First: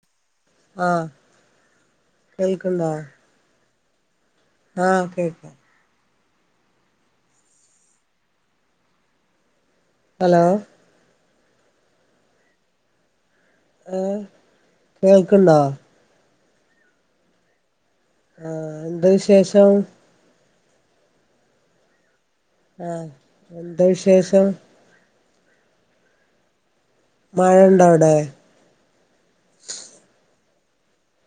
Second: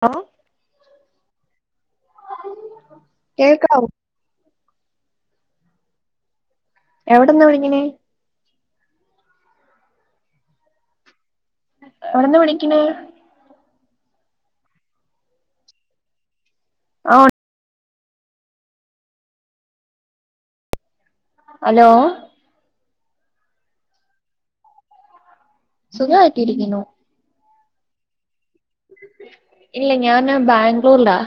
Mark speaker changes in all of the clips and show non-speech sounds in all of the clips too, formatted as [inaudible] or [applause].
Speaker 1: ഓ
Speaker 2: ആഹ് കേൾക്ക്ണ്ടോ
Speaker 1: കേൾക്കാവു
Speaker 2: ആഹ് കേക്കാം
Speaker 1: എവിടെന്നാ വിളിക്കണെ
Speaker 2: ഹലോ
Speaker 1: എവിടെന്നാ വിളിക്കണേ
Speaker 2: ഏഹ് കേൾക്ക്ണ്ടോ
Speaker 1: ആഹ്
Speaker 2: ആഹ് എന്ത വിശേഷം
Speaker 1: ഹലോ
Speaker 2: ആഹ് എന്താ വിശേഷം
Speaker 1: സുഖായിട്ടിരിക്ണു
Speaker 2: മഴ ഉണ്ടോ അവിടെ
Speaker 1: ഇല്ല ഞാൻ ബാംഗ്ലൂരിലാ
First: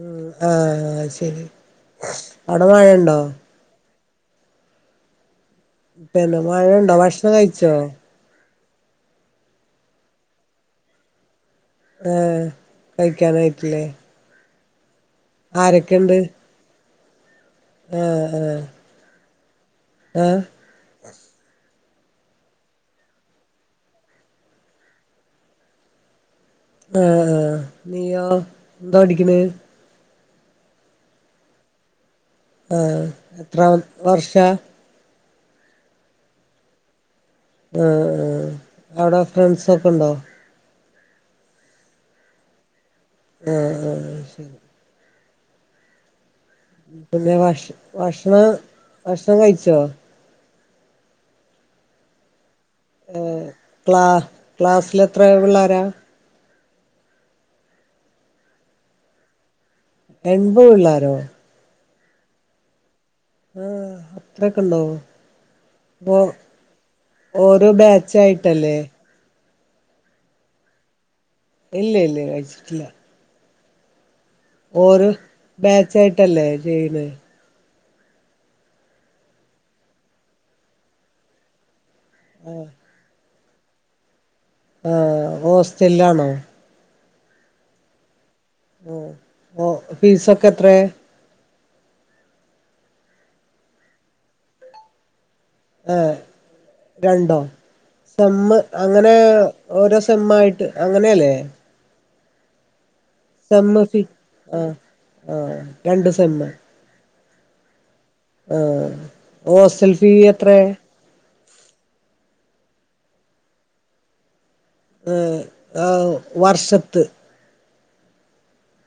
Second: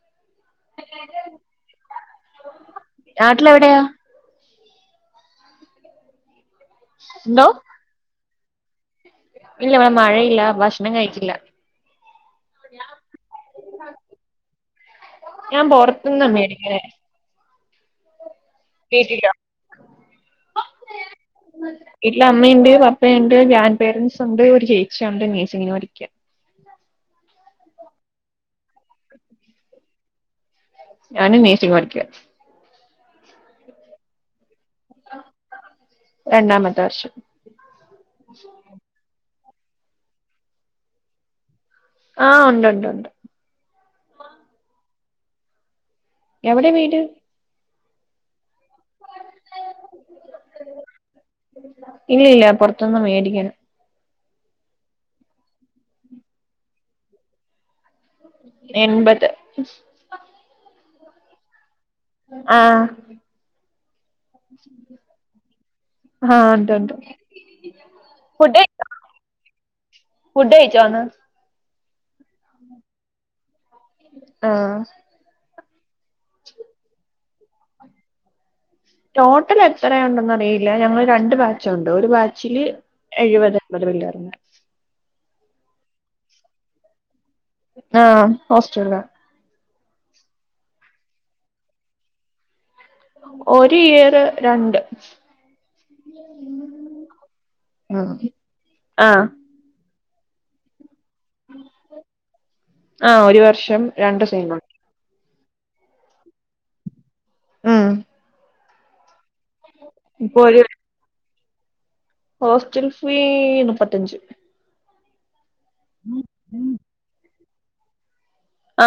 Speaker 2: ഉം ആഹ് ശരി അവിടെ മഴയുണ്ടോ
Speaker 1: ങ്ങളെവിടെയ
Speaker 2: പിന്നെ മഴയുണ്ടോ ഭക്ഷണം
Speaker 1: എന്തോ
Speaker 2: കഴിച്ചോ?
Speaker 1: ഇല്ല ഇവിടെ മഴയില്ല ഭക്ഷണം കഴിച്ചില്ല
Speaker 2: ഏയ് കഴിക്കാനായിട്ടില്ലേ
Speaker 1: ഞാൻ
Speaker 2: ആരൊക്കെണ്ട്
Speaker 1: പൊറത്തുന്ന മേടിക്കണെ
Speaker 2: ആഹ് ആഹ്
Speaker 1: കേട്ടില്ല
Speaker 2: ആ
Speaker 1: വീട്ടില് അമ്മണ്ട് പപ്പണ്ട് ഗ്രാൻഡ് പേരന്റ്സുണ്ട് ഒരു ചേച്ചി ഉണ്ട് നഴ്സിങ്ങിന് പടിക്ക
Speaker 2: ആ നീയോ എന്താ പടിക്ക്ണത്
Speaker 1: ഞാനും നഴ്സിങ് പഠിക്കാ
Speaker 2: ആ എത്ര വർഷ
Speaker 1: രണ്ടാമത്തെ വർഷം
Speaker 2: ആ അവടെ ഫ്രണ്ട്സൊക്കെ ണ്ടോ
Speaker 1: ആ ഉണ്ട് ണ്ട് ണ്ട്
Speaker 2: ആ ആ അത് ശെരി
Speaker 1: എവിടെ വീട്
Speaker 2: പിന്നെ ഭഷ ഭക്ഷണം ഭക്ഷണം കയ്ച്ചോ
Speaker 1: ഇല്ല ല്ല പൊർ
Speaker 2: ഏ ക്ലാ ക്ലാസിലെത്ര പിള്ളേര
Speaker 1: എൺപത്
Speaker 2: എൺപത് പിള്ളാരോ
Speaker 1: ആ
Speaker 2: ആ അത്രൊക്കെണ്ടോ ഇപ്പോ
Speaker 1: ആ ഉണ്ട് ഉണ്ട്
Speaker 2: ഓരോ
Speaker 1: ഫുഡ്
Speaker 2: ബാച്ചായിട്ടല്ലേ
Speaker 1: ഫുഡ് കഴിച്ചോന്ന്
Speaker 2: ഇല്ല ല്ല കഴിച്ചിട്ടില്ല
Speaker 1: ആ
Speaker 2: ബാച്ചായിട്ടല്ലേ ചെയ്യ്ന്നത്
Speaker 1: ടോട്ടലെത്ര ഉണ്ടന്നറിയില്ല ഞങ്ങള് രണ്ട് ബാച്ചൊണ്ട് ഒരു ബാച്ചില്
Speaker 2: ആഹ്
Speaker 1: എഴുപത് [unintelligible]
Speaker 2: ആ അത് ഹോസ്റ്റല്ലാണോ
Speaker 1: ആ ഹോസ്റ്റല്ല
Speaker 2: ആഹ് ഓ ഫീസൊക്കെത്രെ
Speaker 1: ഒരിയറ് രണ്ട്
Speaker 2: ആ രണ്ടോ
Speaker 1: ആഹ്
Speaker 2: സെമ്മ് അങ്ങനെ
Speaker 1: ആഹ്
Speaker 2: ഓരോ സെമ്മായിട്ട് അങ്ങനല്ലേ
Speaker 1: ആ ഒരു വർഷം രണ്ട് സെമ്മ്
Speaker 2: ആ രണ്ട് സെമ്മ്
Speaker 1: ആ
Speaker 2: ആ ഹോസ്റ്റൽഫീ
Speaker 1: ഇപ്പൊ
Speaker 2: എത്രെ
Speaker 1: ഒരു ഹോസ്റ്റൽ ഫീ നുപ്പത്തഞ്ച്
Speaker 2: ഏ ആ വർഷത്ത്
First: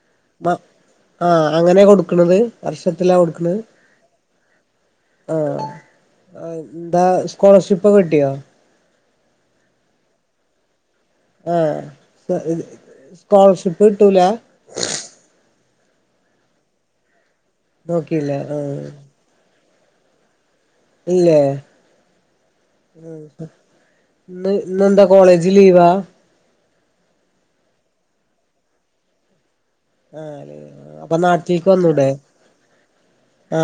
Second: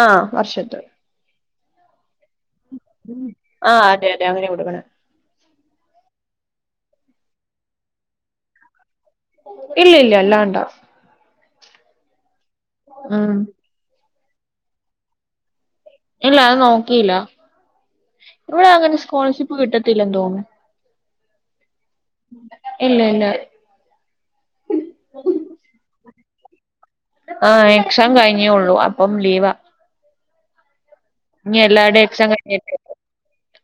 Speaker 1: ആ വർഷത്ത്
Speaker 2: ആ അങ്ങനെ കൊട്ക്ക്ണത് വർഷത്തിലാ കൊട്ക്ക്ണെ
Speaker 1: ആഹ് അതെ അതെ അങ്ങനെ കൊടുക്കണെ
Speaker 2: ആ ന്താ സ്കോളർഷിപ്പും കിട്ട്യോ
Speaker 1: ഇല്ലില്ല അല്ലാണ്ടാ
Speaker 2: ആ
Speaker 1: ഉം
Speaker 2: സ്കോളർഷിപ്പ് കിട്ടൂലാ
Speaker 1: ഇല്ല അത് നോക്കില്ല
Speaker 2: നോക്കിയില്ല ആഹ്
Speaker 1: ഇവിടങ്ങനെ സ്കോളർഷിപ്പ് കിട്ടത്തില്ലെന്ന് തോന്നുന്നു
Speaker 2: ഇല്ലേ
Speaker 1: ഇല്ല
Speaker 2: ഉം
Speaker 1: ഇല്ല
Speaker 2: ന്ന് ഇന്നെന്താ കോളേജ് ലീവാ
Speaker 1: ആ എക്സാം കഴിഞ്ഞേള്ളൂ അപ്പം ലീവാ
Speaker 2: ആ അപ്പൊ
Speaker 1: ഇനി
Speaker 2: നാട്ടിലേക്ക്
Speaker 1: എല്ലാവരുടെയും
Speaker 2: വന്നൂടെ
Speaker 1: എക്സാം
Speaker 2: ആ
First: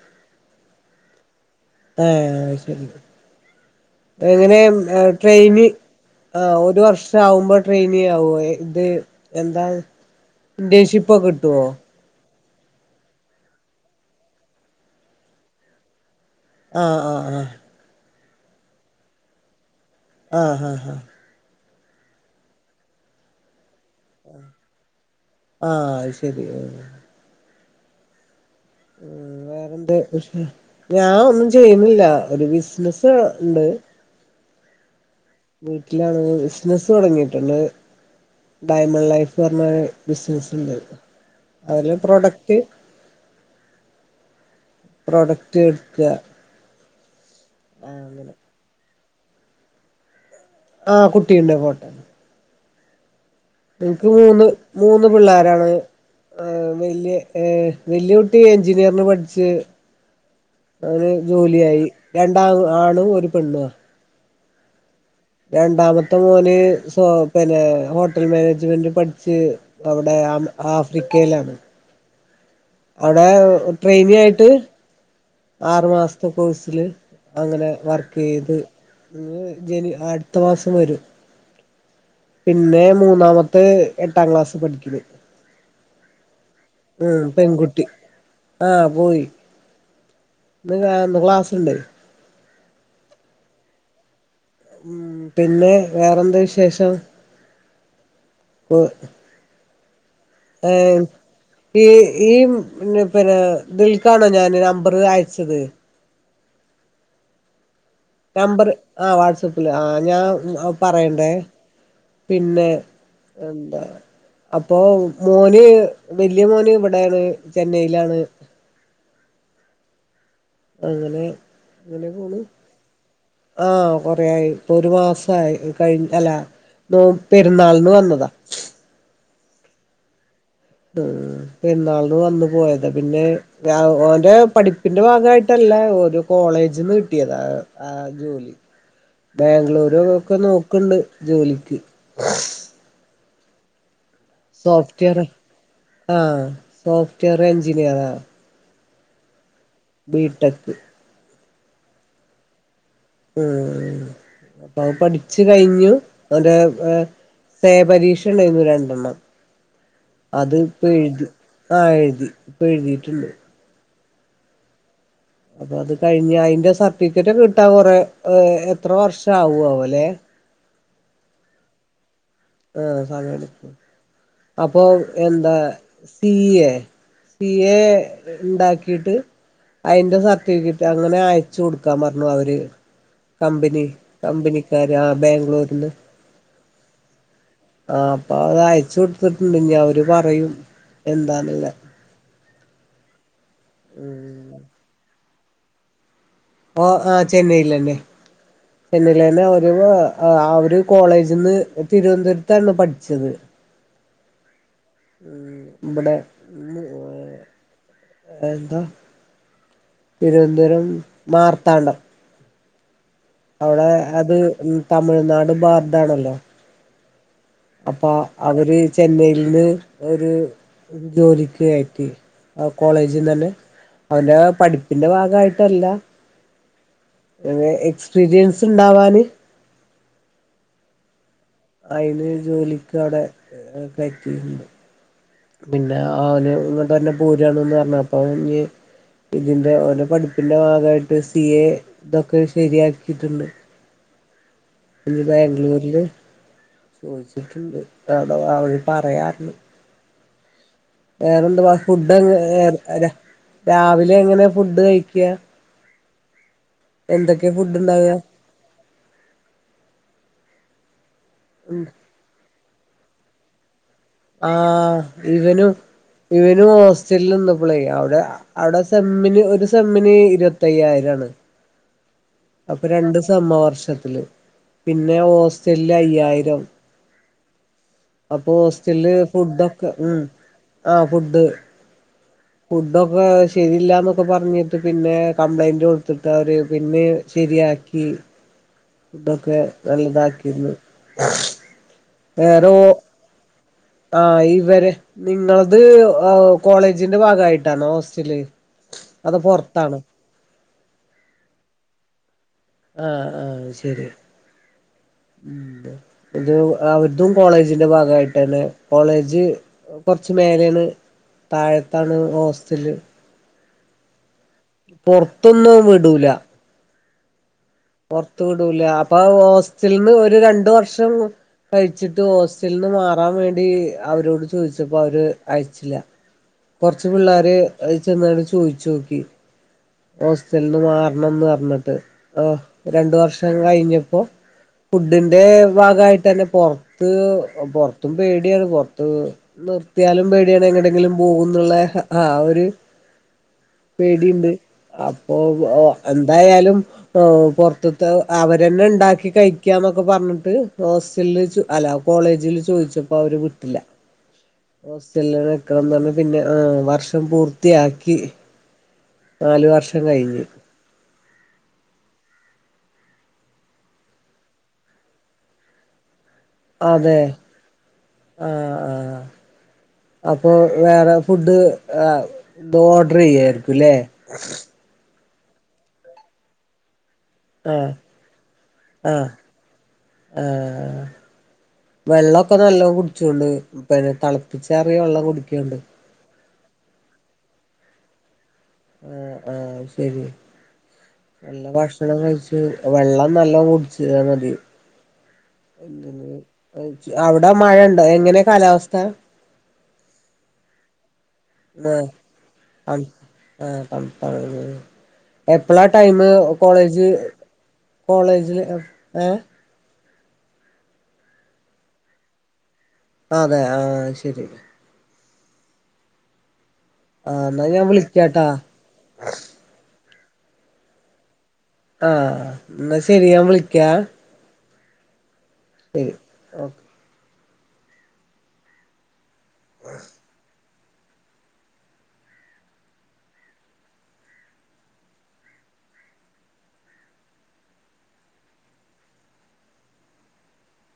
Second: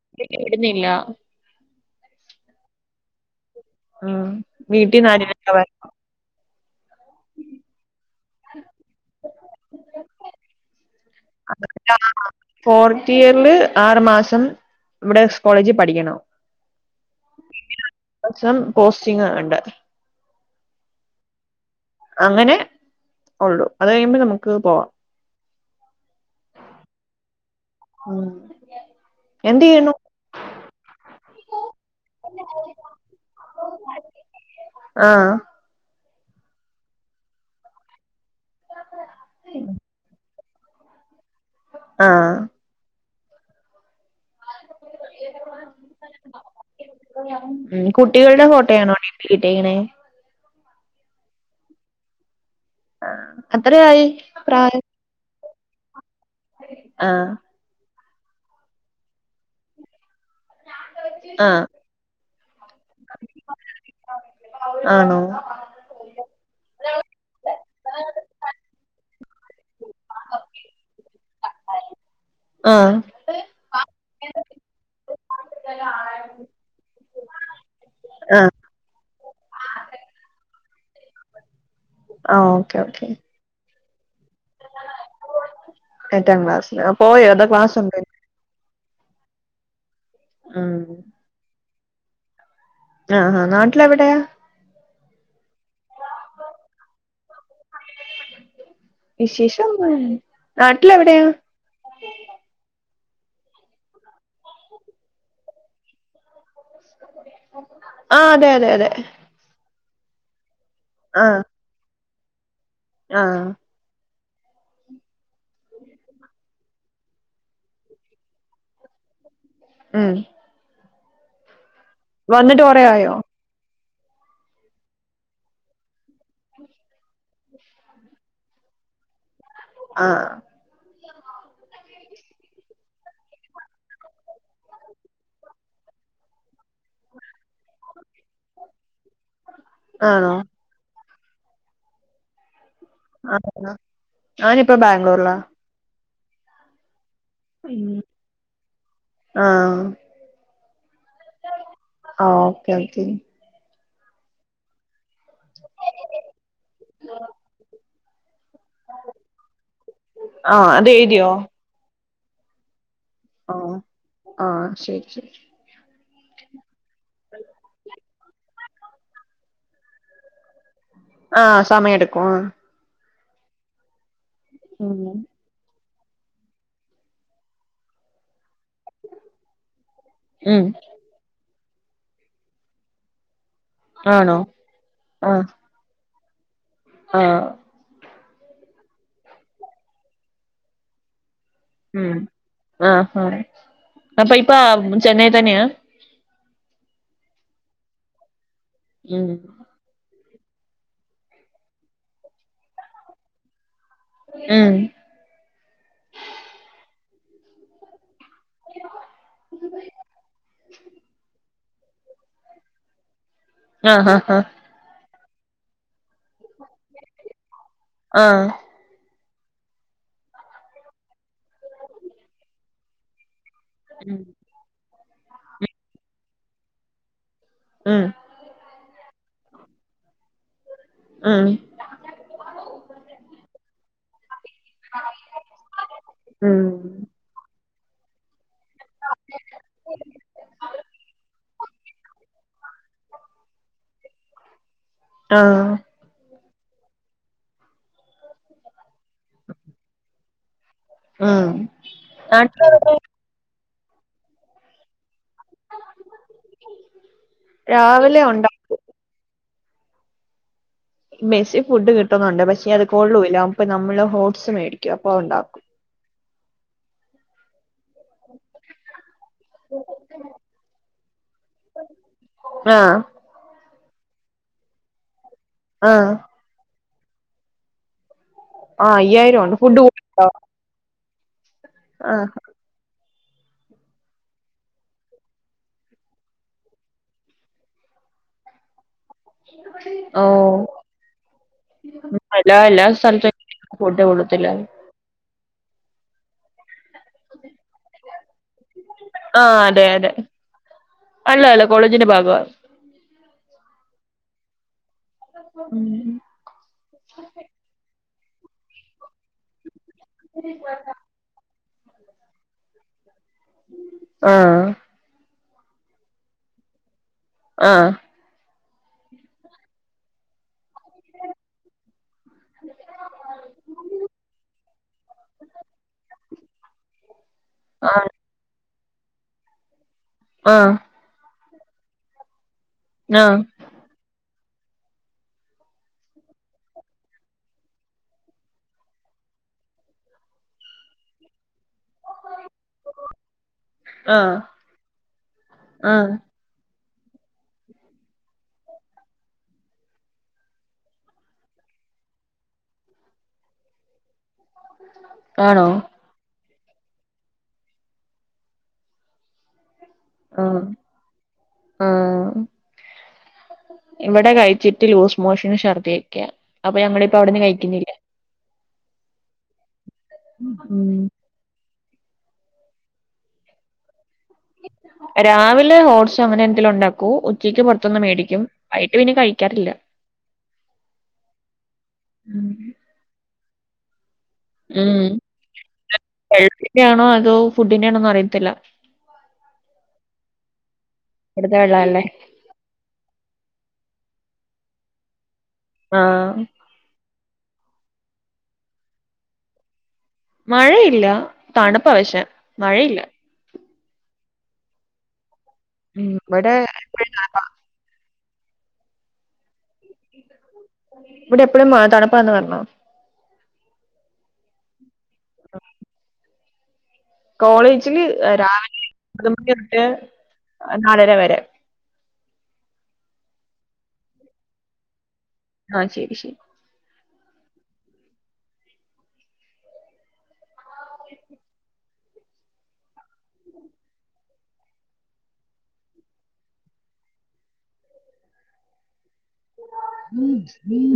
Speaker 1: ഇല്ല വിടുന്നില്ല
Speaker 2: ആ അത് ശെരി
Speaker 1: ഉം
Speaker 2: എങ്ങനേ
Speaker 1: വീട്ടീന്ന് ആരൂല്ല
Speaker 2: ട്രെയിന് ആ ഒരു വർഷാവുമ്പോ ട്രെയിനി ആവോ ഇത് എന്താത് ന്റൻഷിപ്പൊ കിട്ടൊ
Speaker 1: ആ ഫോർത്ത് യർല് ആറ് മാസം ഇവടെ സ് കോളേജി പഠിക്കണം
Speaker 2: ആഹ് ആഹ് ആഹ്
Speaker 1: ഈ വർഷം പോസ്റ്റിങ ഉണ്ട്
Speaker 2: ആഹ് ഹ ഹ
Speaker 1: അങ്ങനെ ഒള്ളു അത് കഴിയുമ്പം നമുക്ക് പോവാം
Speaker 2: ആഹ് അത് ശരി
Speaker 1: ഉം
Speaker 2: ഉ
Speaker 1: എന്ത്
Speaker 2: വേറെന്ത
Speaker 1: ചെയ്യണു
Speaker 2: ഞാൻ ഒന്നും ചെയ്യുന്നില്ല ഒരു ബിസിനസ് ഉണ്ട്
Speaker 1: ആഹ്
Speaker 2: വീട്ടിലാണ് ബിസിനസ്സ് തൊടങ്ങിട്ടുണ്ട് ഡയമണ്ട് ലൈഫ് പറഞ്ഞ ബിസിനസ് ഉണ്ട് അതില്
Speaker 1: ആഹ്
Speaker 2: പ്രൊഡക്റ്റ് പ്രോഡക്റ്റ് എടുക്ക്അ
Speaker 1: ഉം കുട്ടികളുടെ ഫോട്ടോയാണോ ഡീപ്പീലിട്ടേക്കണേ?
Speaker 2: ആ കുട്ടികള്ടെ ഫോട്ടോ
Speaker 1: ആഹ് അത്രയായി
Speaker 2: എനിക്ക് മൂന്ന്
Speaker 1: പ്രായം
Speaker 2: മൂന്ന് പിള്ളേരാണ് വല്യ
Speaker 1: ആഹ്
Speaker 2: ഏ ഹ് വെല്ല്യ കുട്ടി എഞ്ചിനീയറിന് പഠിച്ച് അവന്
Speaker 1: ആഹ്
Speaker 2: ജോലിയായി രണ്ടാ ആണ് ഒരു പെണ്ണുഅ
Speaker 1: ആണോ?
Speaker 2: രണ്ടാമത്തെ മോന് സോ പിന്നെ ഹോട്ടൽ മാനേജ്മെന്റ് പഠിച്ച് അവിടെ ആഫ്രിക്കേലാണ്
Speaker 1: ആഹ്
Speaker 2: അവിടെ ട്രെയിനി ആയിട്ട് ആറു മാസത്തെ കോഴ്സില് അങ്ങനെ വർക്ക് ചെയ്ത് അ ജനു അടുത്ത മാസം വരും
Speaker 1: ആഹ് ഓക്കെ
Speaker 2: പിന്നെ
Speaker 1: ഓക്കെ
Speaker 2: മൂന്നാമത്തെ എട്ടാം ക്ലാസി പഠിക്കിന്ന്
Speaker 1: എട്ടാം ക്ലാസ്സില്
Speaker 2: ഉം
Speaker 1: പോയോ അതോ ക്ലാസ്
Speaker 2: പെൺകുട്ടി
Speaker 1: ഉണ്ടോ
Speaker 2: ആഹ് പോയി
Speaker 1: ഉം
Speaker 2: ആ ഇന്ന് ക്‌ളാസുണ്ട്
Speaker 1: ആഹ് ആ നാട്ടിലെവിടെയാ?
Speaker 2: ഉം പിന്നെ വേറെന്ത വിശേഷം?
Speaker 1: [inaudible]
Speaker 2: ഊം
Speaker 1: വിശേഷം ഒന്നൂല്ല
Speaker 2: ഏഹ് ഈ ഈ പിന്നെ ദിൽക്കാണോ ഞാൻ നമ്പറ് അയച്ചത്
Speaker 1: ആ അതെ അതെ അതെ
Speaker 2: ആ് ഞാൻ പറയണ്ടേ
Speaker 1: ആഹ്
Speaker 2: പിന്നെ
Speaker 1: ആഹ്
Speaker 2: എന്താ അപ്പോ മോന് വല്യേ മോന് ഇവിടേണ് ചെന്നൈയിലാണ്
Speaker 1: ഊം
Speaker 2: അങ്ങനെ അങ്ങനെ പോണു
Speaker 1: വന്നിട്ട് കൊറേ ആയോ
Speaker 2: ആ കൊറേയി ഇപ്പൊ ഒരു മാസായി കഴി അല്ല മോ പെരുന്നാൾന് വന്നതാ
Speaker 1: ആആ
Speaker 2: ഊം പെരുന്നാൾന് വന്ന് പോയത് പിന്നെ ഓന്റെ പഠിപ്പിന്റെ ഭാഗായിട്ടല്ല ഓരോ കോളേജ്ന്ന് കിട്ടിയതാ ആ ജോലി ബാംഗ്ലൂരു
Speaker 1: ആണോ
Speaker 2: ഒക്കെ നോക്കണ്ട് ജോലിക്ക്
Speaker 1: ആ
Speaker 2: സോഫ്റ്റ്വെയർ ആഹ സോഫ്റ്റ്വെയർ എഞ്ചിനിയറാ
Speaker 1: ആഹ
Speaker 2: ബീടെക്
Speaker 1: ആ ഓക്കെ ഓക്കെ
Speaker 2: ഉംഊം അപ്പൊ അവ പഠിച്ചു കഴിഞ്ഞു അവ സേ പരീക്ഷ ഉണ്ടായിരുന്നു രണ്ട്
Speaker 1: ആഹ് അത്
Speaker 2: അത്പ്പെഴ്തി
Speaker 1: എഴുതിയോ
Speaker 2: ആ എഴുതി ഇപ്പ എഴുതീട്ട്ണ്ട്
Speaker 1: ആ ആ ശരി ശരി
Speaker 2: അപ്പൊ അത് കഴിഞ് അയിന്റെ സർട്ടിക്കറ്റ്ക്കെ കിട്ടാ കൊറേ എത്ര വർഷം ആവുവല്ലെ
Speaker 1: ആ സമയം ഇടുക്കും
Speaker 2: ആഹ സമയെട്ക്കും അപ്പൊ
Speaker 1: ഉം
Speaker 2: എന്ത സി എ സി എ ഇണ്ടാക്കിട്ട് അതിന്റെ
Speaker 1: ഉം
Speaker 2: സർട്ടിഫിക്കററ്റാൾ ങ്ങനെ അയച്ചു കൊടുക്കാപറഞ്ഞു അവര് കമ്പനി
Speaker 1: ആണോ
Speaker 2: കമ്പനിക്കാര് ആ
Speaker 1: ആഹ്
Speaker 2: ബാംഗ്ലൂർന്ന്
Speaker 1: ആഹ്
Speaker 2: ആ അപ്പൊ അത് അയചൊട്ത്തിട്ടുണ്ട് ഞ്ഞി അവര് പറയും എന്താന്ന്ള്ളേ
Speaker 1: ഉം ആഹഹ അപ്പൊ ഇപ്പ ചെന്നൈ തന്നെയാ
Speaker 2: ഓ ആ ചെന്നൈലെന്നെ
Speaker 1: ഉം
Speaker 2: ചെന്നൈൽന്നെ ആ ഒരു കോളേജ്ന്ന് തിരുവന്തുര്ത്താണ് പഠിച്ചത്
Speaker 1: ആഹ്
Speaker 2: ഊം ബടെ എന്താ തിരുവന്തുരം മാർത്താണ്ഡം അവടെ
Speaker 1: ആഹ്
Speaker 2: അത്
Speaker 1: ആഹ്
Speaker 2: തമിഴ്നാട് ബാതാണല്ലോ അപ്പൊ
Speaker 1: ആഹ് ആഹ്
Speaker 2: അവര് ചെന്നൈല്ന്ന് ഒരു ജോലിക്ക് കയറ്റി ആ കോളേജിൽന്ന് തന്നെ അവന്റെ പഠിപ്പിന്റെ ഭാഗായിട്ടല്ല
Speaker 1: ഉം
Speaker 2: എക്സ്പീരിയൻസ്. ണ്ടാവാന്.
Speaker 1: ആഹ്
Speaker 2: അയിന് ജോലിക്ക് അവ്ടെ കയറ്റിയിട്ടുണ്ട് പിന്നെ ഓന്
Speaker 1: ഉം
Speaker 2: ഇങ്ങട്ടന്നെ പോരാണ്ന്നർഞപ്പോ ങ് ഇതിന്റെറെ ഓന്റെ പഠിപ്പിന്റെ ഭാഗയിട്ട് സി എ ഇതൊക്കെ ശരിയാക്കിയിട്ടുണ്ട്. ഇനി
Speaker 1: ആഹ്
Speaker 2: ബാംഗ്ലൂരില് ചോദിച്ചിട്ടുണ്ട്. അവിട അ പറയാറ
Speaker 1: ഉം
Speaker 2: വേറെന്തവാ ഫുഡ്
Speaker 1: നാട്ടിലവിടെ
Speaker 2: രാവിലെ എങ്ങനെ ഫുഡ് കഴിക്ക എന്തൊക്കെ ഫുഡ് ഇണ്ടാവ
Speaker 1: രാവിലെ ഉണ്ടാ മെസ്സി ഫുഡ് കിട്ടുന്നുണ്ട് പക്ഷേ അത് കൊള്ളൂല്ല അപ്പ നമ്മള് ഹോട്ടസ് മേടിക്കും
Speaker 2: ആഹ്
Speaker 1: അപ്പൊ ഉണ്ടാക്കും.
Speaker 2: ഇവനും ഇവനും ഹോസ്റ്റലിൽ നിന്നപ്പോളേ. അവിടെ അവിടെ സെമ്മിന് ഇത് സമ്മിന് ഇരുപത്തയ്യായിരാണ്. അപ്പൊ
Speaker 1: ആഹ്
Speaker 2: രണ്ട് സമവർഷത്തില് പിന്നെ ഹോസ്റ്റലില്
Speaker 1: ആഹ്
Speaker 2: അയ്യായിരം. അപ്പൊ
Speaker 1: ആഹ്
Speaker 2: ഹോസ്റ്റലില്
Speaker 1: അയ്യായിരം ഉണ്ട് ഫുഡ്
Speaker 2: ഫുഡൊക്കെ
Speaker 1: കൂടെ
Speaker 2: ഉ
Speaker 1: ഉണ്ടോ
Speaker 2: ആഹ ഫുഡ്
Speaker 1: ആഹ്
Speaker 2: ഫുഡൊക്കെ ശരില്ലന്നൊക്കെ പറഞ്ഞിട്ട് പിന്നെ കംപ്ലൈന്റ് കൊടുത്തിട്ട് അവര് പിന്നെ ശരിയാക്കി.
Speaker 1: [inaudible]
Speaker 2: ഫുഡോക്കെ
Speaker 1: ഓ
Speaker 2: നല്ലതാക്കിന്ന്
Speaker 1: എല്ലാ
Speaker 2: വേറെോ
Speaker 1: എല്ലാ സ്ഥലത്തും ഫുഡ്
Speaker 2: ആഹ്
Speaker 1: കൊള്ളത്തില്ല
Speaker 2: ഇവരെ നിങ്ങളത് കോളേജിന്റെ ഭാഗമായിട്ടാണോ ഹോസ്റ്റല്? അതോ
Speaker 1: ആ അതെ
Speaker 2: പൊറത്താണോ
Speaker 1: അതെ അള്ള അല്ല കോളേജിന്റെ ഭാഗമാണ്.
Speaker 2: ആഹ് ആഹ് ശരി ഉ ഇത് അവർതും കോളേജിന്റെ ഭാഗമായിട്ട് തന്നെ കോളേജ് കുറച്ച് മേലെയാണ് താഴത്താണ് ഹോസ്റ്റല്.
Speaker 1: ആഹ്
Speaker 2: പുറത്തൊന്നും വിടൂല.
Speaker 1: ആഹ്
Speaker 2: പുറത്തു വിടൂല അപ്പൊ ഹോസ്റ്റലന്ന് ഒരു രണ്ട വർഷം കഴിച്ചിട്ട് ഹോസ്റ്റലന്ന് മാറാൻ വേണ്ടി അവരോട് ചോദിച്ചപ്പോ അവര് അയച്ചില്ല. കൊറച്ചു പിള്ളോര്ത്
Speaker 1: ആ
Speaker 2: ചെന്നട്ട് ചോയിചോക്കി.
Speaker 1: ആ
Speaker 2: ഹോസ്റ്റലന്ന്
Speaker 1: ആ
Speaker 2: മാറണംന്ന് പറഞ്ഞിട്ട് ആഹ് രണ്ട വർഷം കഴിഞ്ഞപ്പോ ഫുഡിന്റെ ഭാഗമായിട്ട് തന്നെ പൊറത്ത് പുറത്തും പേടിയാണ് പുറത്ത് നിർത്തിയാലും പേടിയാണ് എങ്ങടെങ്കിലും പോകുന്നുള്ള ആഹ് ഒരു
Speaker 1: ആ
Speaker 2: പേടിയുണ്ട് അപ്പൊ
Speaker 1: ആ
Speaker 2: എന്തായാലും പുറത്തത്തെ അവരന്നെ ഉണ്ടാക്കി കഴിക്കാന്നൊക്കെ പറഞ്ഞിട്ട് ഹോസ്റ്റലില് അല കോളേജിൽ ചോദിച്ചപ്പോൾ അവര് വീട്ടില്ല.
Speaker 1: ഉ [inaudible]
Speaker 2: ഹോസ്റ്റല നിൽക്കണന്ന് പറഞ്ഞ പിന്നെ ആഹ് വർഷം പൂർത്തിയാക്കി നാലു വർഷം കഴിഞ്ഞ്.
Speaker 1: ആഹ് ഇവിടെ കഴിച്ചിട്ട് ലൂസ് മോഷൻ ശർദിക്കെയ അപ്പൊ ഞമ്മളിപ്പോ
Speaker 2: അതെ
Speaker 1: അവിടന്ന് കഴിക്കുന്നില്ല.
Speaker 2: ആഹ് ആഹ് അപ്പൊ
Speaker 1: ഉം
Speaker 2: വേറെ ഫുഡ് ആഹ് ചെയുവരിക്കും അല്ല
Speaker 1: രാവിലെ ഓട്സ് അങ്ങനെ എന്തെങ്കിലും ഉണ്ടാക്കോ ഉച്ചയ്ക്ക്
Speaker 2: ആഹ്
Speaker 1: പുറത്തൊന്നും മേടിക്കും വയ്യിട്ട് പിന്നേ
Speaker 2: ആഹ്
Speaker 1: കഴിക്കാറില്ല.
Speaker 2: ആഹ് വെള്ളക്കെ നല്ലോണം കുടിച്ചൊണ്ട് തള പ്പിച്ചറിയ വെള്ളം കുടിക്കുയുണ്ട്.
Speaker 1: ഹെൽത്തിന്റെ ആണോ അതോ ഫുഡിന്റെ ആണോ അറിയത്തില്ല.
Speaker 2: ആഹ് ആഹ് ശരി
Speaker 1: ഇവിടുത്തെ
Speaker 2: നല്ല
Speaker 1: വെള്ളല്ലേ
Speaker 2: ഭക്ഷണം കഴിച്ചു ച്ചിട് വെള്ളം നല്ല കുടിച്ചൽ മതി.
Speaker 1: ആ
Speaker 2: അവിടെ മഴണ്ടോ എങ്ങനെ കാലാവസ്ഥ?
Speaker 1: മഴയില്ല. തണുപ്പാ പക്ഷെ മഴയില്ല
Speaker 2: ആഹ് ആഹ് [unintelligible] എപ്പഴാ
Speaker 1: ഉം
Speaker 2: ടൈമ്
Speaker 1: ഇവിടെ
Speaker 2: കോളേജ്
Speaker 1: എപ്പഴും തണുപ്പാ
Speaker 2: കോളേജില് ഏഹ്
Speaker 1: ഇവിടെ എപ്പോഴും തണുപാന്ന് പറഞ്ഞോ?
Speaker 2: അതെ ആഹ് ആഹ് ശരി
Speaker 1: [unintelligible]
Speaker 2: ആ എന്നാ ഞാൻ
Speaker 1: കോളേജില്
Speaker 2: വിളിക്കാട്ടാ
Speaker 1: രാവിലെ ഒമ്ബത് മണി തൊട്ട് നാലര വരെ.
Speaker 2: ആഹ് ന്നാ ശെരിയാ ഞൻ വിളിക്കാ.
Speaker 1: ആഹ് ശരി ശരി
Speaker 2: ഒക്ക
Speaker 1: ഉം ഉം